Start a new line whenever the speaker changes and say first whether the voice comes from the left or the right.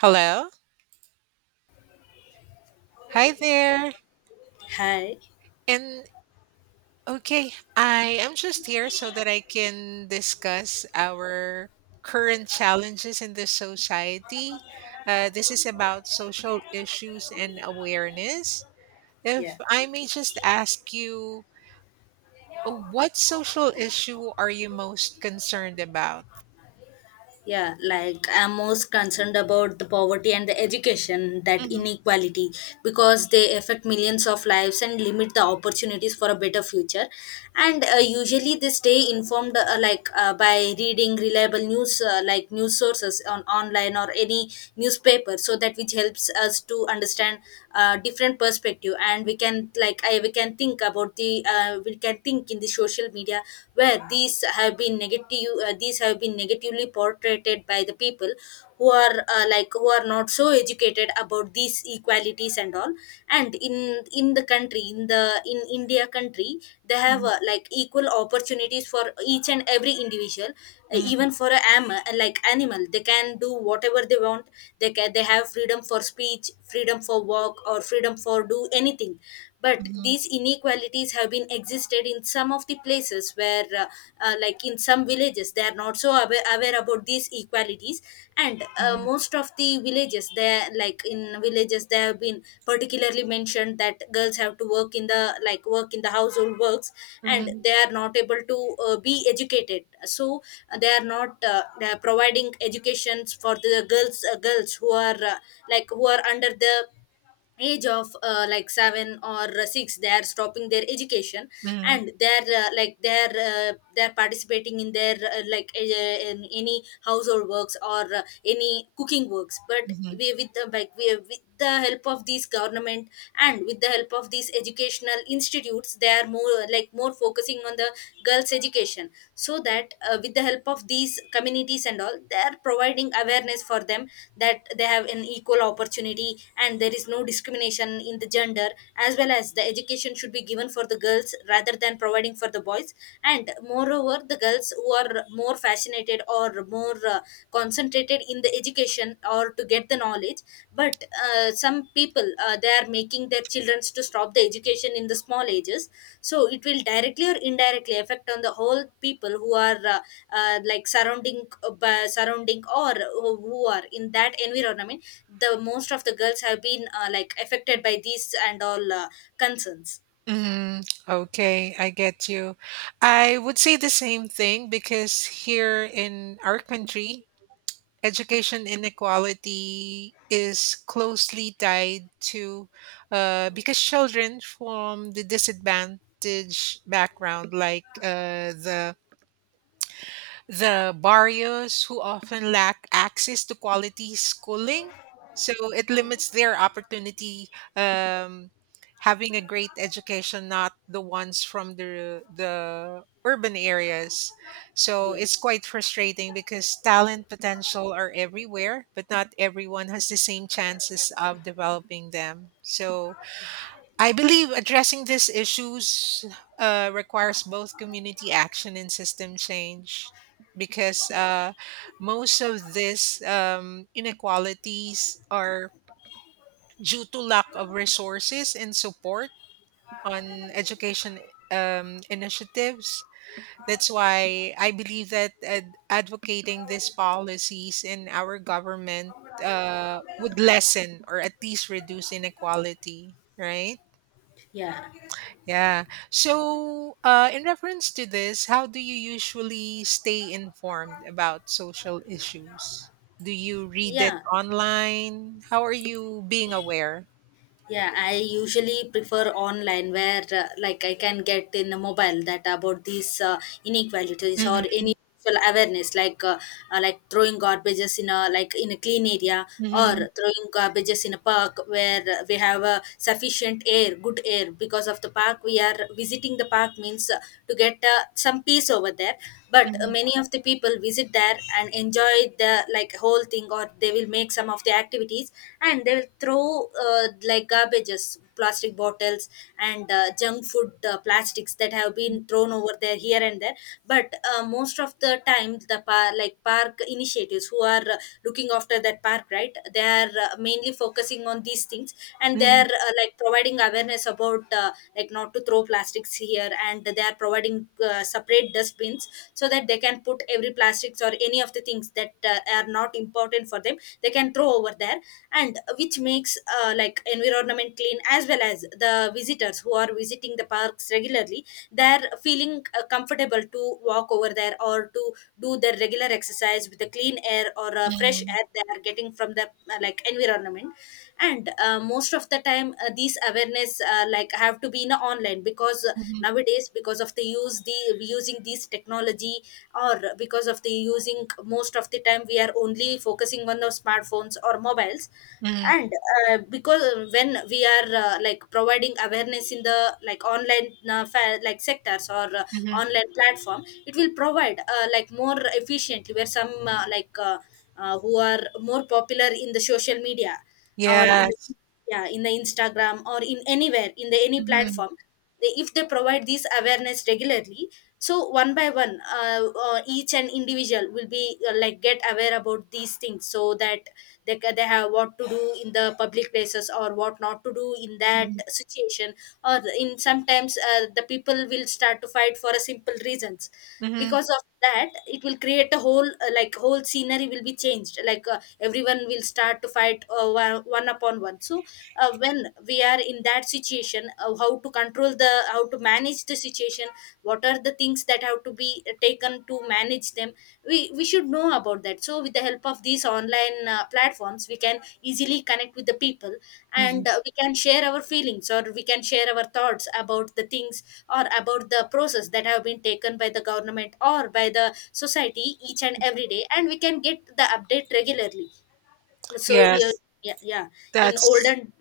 right: Hello. Hi there.
left: Hi.
right: And okay, I am just here so that I can discuss our current challenges in the society. This is about social issues and awareness. If
left: Yeah.
right: I may just ask you, what social issue are you most concerned about?
left: Yeah, like I'm most concerned about the poverty and the education, that
right: Mhm,
left: inequality, because they affect millions of lives and limit the opportunities for a better future. And usually they stay informed by reading reliable news news sources on online or any newspaper, so that which helps us to understand different perspective. And we can, like, I we can think about the we can think in the social media where these have been negatively portrayed by the people who are not so educated about these equalities and all. And in the country, in India country, they have
right: mhm,
left: equal opportunities for each and every individual,
right: mhm,
left: even for a am like animal. They can do whatever they want. They have freedom for speech, freedom for work, or freedom for do anything. But
right: mhm,
left: these inequalities have been existed in some of the places where in some villages they are not so aware about these equalities. And
right: mhm,
left: most of the villages, they like in villages, they have been particularly mentioned that girls have to work in the, like, work in the household works. And
right: mhm,
left: they are not able to be educated. So they are not they are providing educations for the girls who are who are under the age of seven or six. They are stopping their education,
right: mhm,
left: and they're, they're participating in their in any household works or any cooking works. But
right: mhm,
left: we, with the, like, we with the help of these government and with the help of these educational institutes, they are more focusing on the girls education, so that with the help of these communities and all, they are providing awareness for them that they have an equal opportunity, and there is no discrimination in the gender, as well as the education should be given for the girls rather than providing for the boys. And moreover, the girls who are more fascinated or more concentrated in the education or to get the knowledge, but some people, they are making their children to stop the education in the small ages. So it will directly or indirectly affect on the whole people who are surrounding, surrounding, or who are in that environment. The most of the girls have been affected by these and all concerns.
right: hmm. Okay, I get you. I would say the same thing because here in our country, education inequality is closely tied to, because children from the disadvantaged background, the barrios who often lack access to quality schooling. So it limits their opportunity, um, having a great education, not the ones from the urban areas. So
left: Yeah.
right: it's quite frustrating because talent potential are everywhere, but not everyone has the same chances of developing them. So I believe addressing these issues requires both community action and system change, because most of these inequalities are due to lack of resources and support on education initiatives. That's why I believe that advocating these policies in our government would lessen or at least reduce inequality, right?
left: Yeah.
right: Yeah. So, in reference to this, how do you usually stay informed about social issues? Do you read it
left: Yeah.
right: online? How are you being aware?
left: Yeah, I usually prefer online, where I can get in a mobile that about these inequalities or
right: Mhm,
left: any social awareness, like throwing garbages in a, in a clean area, or
right: mhm,
left: throwing garbages in a park where we have a sufficient air, good air. Because of the park we are visiting, the park means to get some peace over there. But
right: mhm,
left: many of the people visit there and enjoy the, like, whole thing, or they will make some of the activities, and they will throw garbages, plastic bottles, and junk food, plastics that have been thrown over there, here and there. But most of the time, the park initiatives who are looking after that park, right, they are mainly focusing on these things, and they
right: mhm,
left: are providing awareness about not to throw plastics here, and they are providing separate dustbins, so that they can put every plastics or any of the things that are not important for them, they can throw over there. And which makes environment clean, as well as the visitors who are visiting the parks regularly, they're feeling comfortable to walk over there or to do their regular exercise with the clean air or fresh
right: mhm,
left: air they are getting from the environment. And most of the time, these awareness have to be in a online. Because
right: mhm,
left: nowadays, because of the using these technology, or because of the using, most of the time we are only focusing on the smartphones or mobiles.
right: mhm,
left: And because, when we are providing awareness in the, like, online sectors, or
right: mhm.
left: online platform, it will provide more efficiently, where some who are more popular in the social media, or
right: Yes.
left: yeah, in the Instagram, or in anywhere in the any
right: Mhm,
left: platform, if they provide this awareness regularly, so one by one, each and individual will be get aware about these things, so that they have what to do in the public places or what not to do in that
right: mhm,
left: situation. Or in sometimes, the people will start to fight for a simple reasons,
right: mhm,
left: because of that it will create a whole, whole scenery will be changed, like everyone will start to fight, one upon one. So when we are in that situation, how to control the how to manage the situation, what are the things that have to be taken to manage them, we should know about that. So with the help of these online platforms, we can easily connect with the people,
right: mhm.
left: and we can share our feelings, or we can share our thoughts about the things, or about the process that have been taken by the government or by the society each and every day, and we can get the update regularly. So yeah.
right: Yes.
left: Yeah, yeah. In
right: That's
left: olden.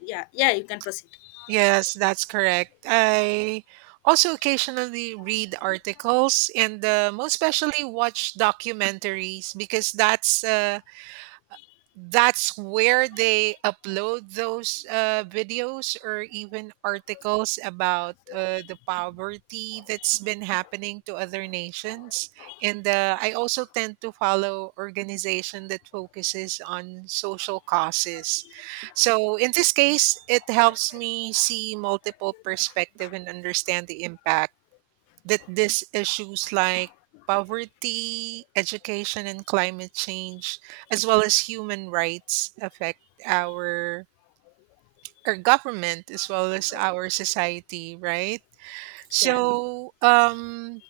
left: Yeah, yeah, you can proceed.
right: Yes, that's correct. I also occasionally read articles and, most especially watch documentaries, because that's where they upload those videos or even articles about the poverty that's been happening to other nations. And I also tend to follow organization that focuses on social causes, so in this case it helps me see multiple perspective and understand the impact that these issues, like poverty, education, and climate change, as well as human rights, affect our our government as well as our society, right?
left: Yeah.
right: So,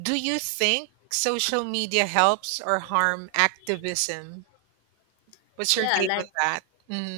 right: do you think social media helps or harm activism? What's your
left: yeah
right: take on
left: like
right: that?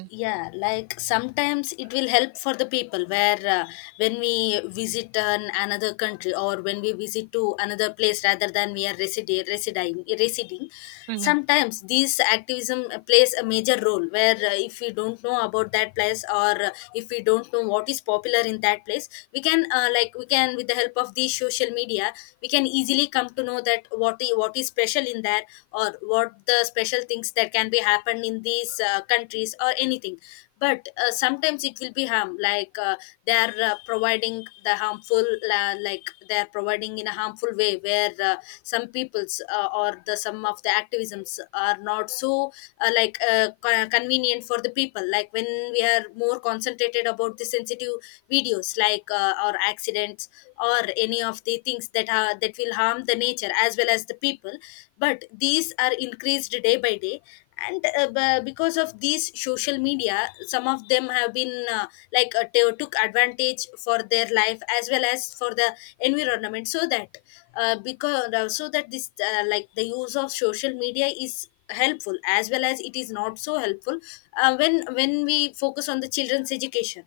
left: yeah, like sometimes it will help for the people, where uh, when we visit another country, or when we visit to another place rather than we are residing.
right: Mm-hmm.
left: Sometimes this activism plays a major role, where if we don't know about that place, or if we don't know what is popular in that place, we can, with the help of these social media, we can easily come to know that what is special in there, or sure what the special things that can be happen in these countries or anything. But sometimes it will be harm, like, they are providing the harmful like they are providing in a harmful way, where some peoples, or the some of the activisms are not so convenient for the people. Like, when we are more concentrated about the sensitive videos, like, or accidents, or any of the things that are that will harm the nature as well as the people. But these are increased day by day. And because of these social media, some of them have been took advantage for their life as well as for the environment. So that because so that this like the use of social media is helpful, as well as it is not so helpful. When we focus on the children's education,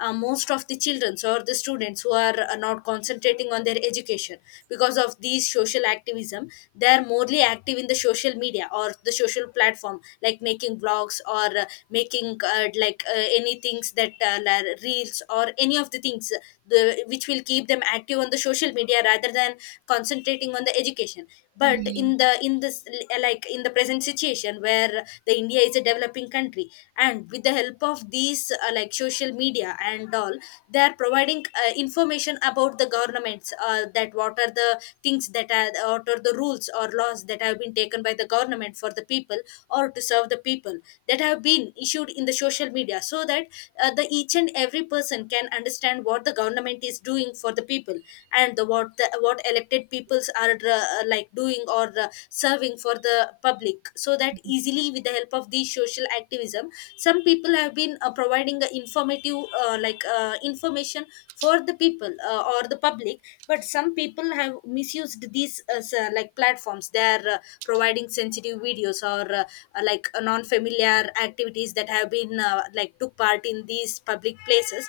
left: most of the children or the students who are not concentrating on their education because of these social activism, they are morely active in the social media or the social platform, like making blogs, or making any things that, reels, or any of the things, which will keep them active on the social media rather than concentrating on the education. But
right: Hmm.
left: in the in this like in the present situation, where the India is a developing country, and with the help of these social media and all, they are providing information about the governments, that what are the rules or laws that have been taken by the government for the people, or to serve the people, that have been issued in the social media. So that the each and every person can understand what the government is doing for the people, and the what about what elected peoples are doing or serving for the public. So that easily, with the help of these social activism, some people have been providing a informative information for the people, or the public. But some people have misused these platforms. They are providing sensitive videos, or non-familiar activities that have been took part in these public places.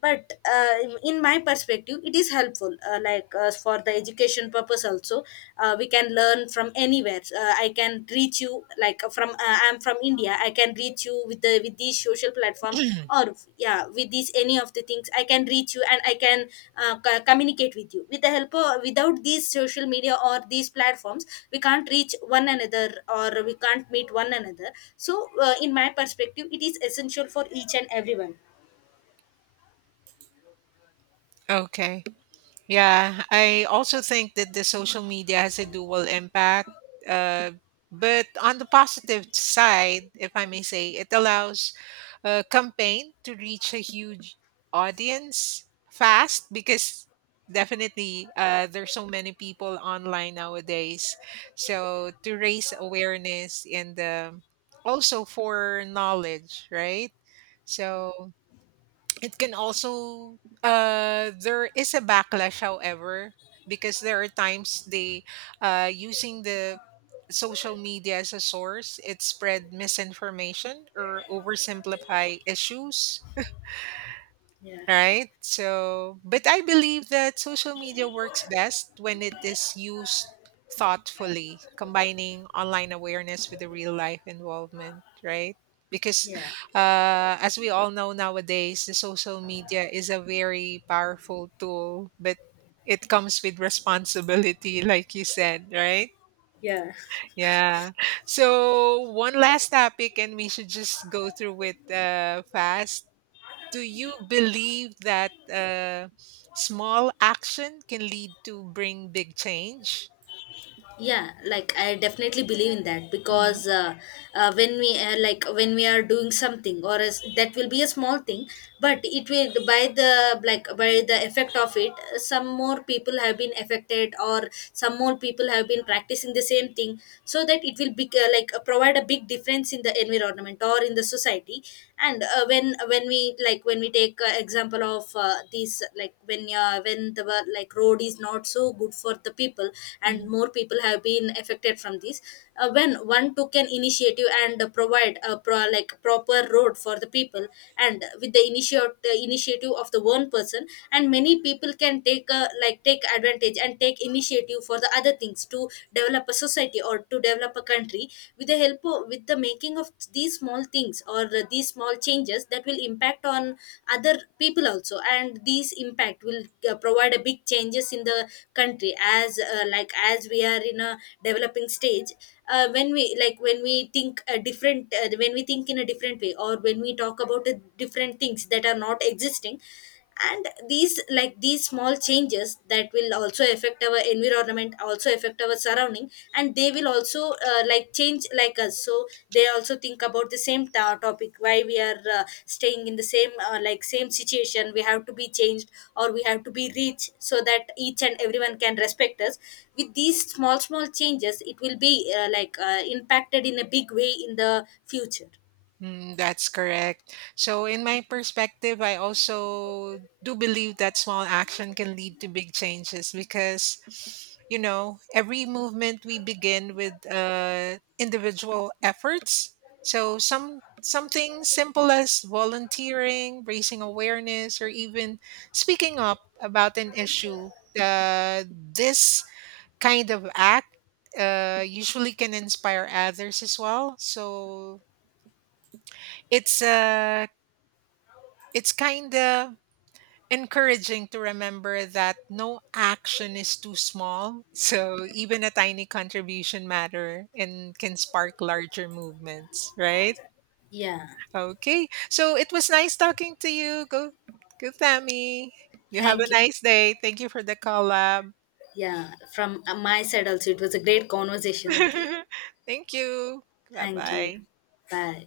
left: But in my perspective, it is helpful, for the education purpose also. We can learn from anywhere. I can reach you, like from I'm from India, I can reach you with these social platform, or yeah, with these any of the things I can reach you, and I can communicate with you. With the help of, without these social media or these platforms, we can't reach one another, or we can't meet one another. So in my perspective, it is essential for each and everyone.
right: Okay. Yeah, I also think that the social media has a dual impact. Uh, but on the positive side, if I may say, it allows a campaign to reach a huge audience fast, because definitely there's so many people online nowadays. So to raise awareness and also for knowledge, right? So it can also there is a backlash, however, because there are times they, using the social media as a source, it spread misinformation or oversimplify issues,
left: Yeah.
right: right? So, but I believe that social media works best when it is used thoughtfully, combining online awareness with the real life involvement, right? Because,
left: Yeah.
right: as we all know nowadays, the social media is a very powerful tool, but it comes with responsibility, like you said, right?
left: Yeah.
right: Yeah. So, one last topic, and we should just go through it fast. Do you believe that small action can lead to bring big change?
left: Yeah, like I definitely believe in that.
right: Mhm,
left: Because when we, when we are doing something, or as that will be a small thing, but it will, by the, effect of it, some more people have been affected, or some more people have been practicing the same thing, so that it will be provide a big difference in the environment or in the society. And when we like when we take example of these, like, when, when the wo- like road is not so good for the people, and
right: mhm.
left: more people have been affected from this, when one took an initiative and provide a proper road for the people, and with the initiative of the one person, and many people can take like take advantage and take initiative for the other things to develop a society or to develop a country. With the help of, with the making of these small things or these small changes, that will impact on other people also, and these impact will provide a big changes in the country. As as we are in a developing stage, when we like when we think a different, when we think in a different way, or when we talk about a different things that are not existing, and these small changes that will also affect our environment, also affect our surrounding, and they will also change like us, so they also think about the same topic, why we are staying in the same, same situation. We have to be changed, or we have to be reached, so that each and everyone can respect us. With these small changes, it will be impacted in a big way in the future.
right: Mm, that's correct. So, in my perspective, I also do believe that small action can lead to big changes because, you know, every movement we begin with individual efforts. So, something simple as volunteering, raising awareness, or even speaking up about an issue. This kind of act usually can inspire others as well. So, it's uh it's kind of encouraging to remember that no action is too small. So even a tiny contribution matter and can spark larger movements, right?
left: Yeah.
right: Okay. So it was nice talking to you. Go Tammy. You have a
left: Thank you.
right: nice day. Thank you for the collab.
left: Yeah, from my side also, it was a great conversation with you.
right: Thank you. Bye
left: Thank you.
right: bye.
left: Bye.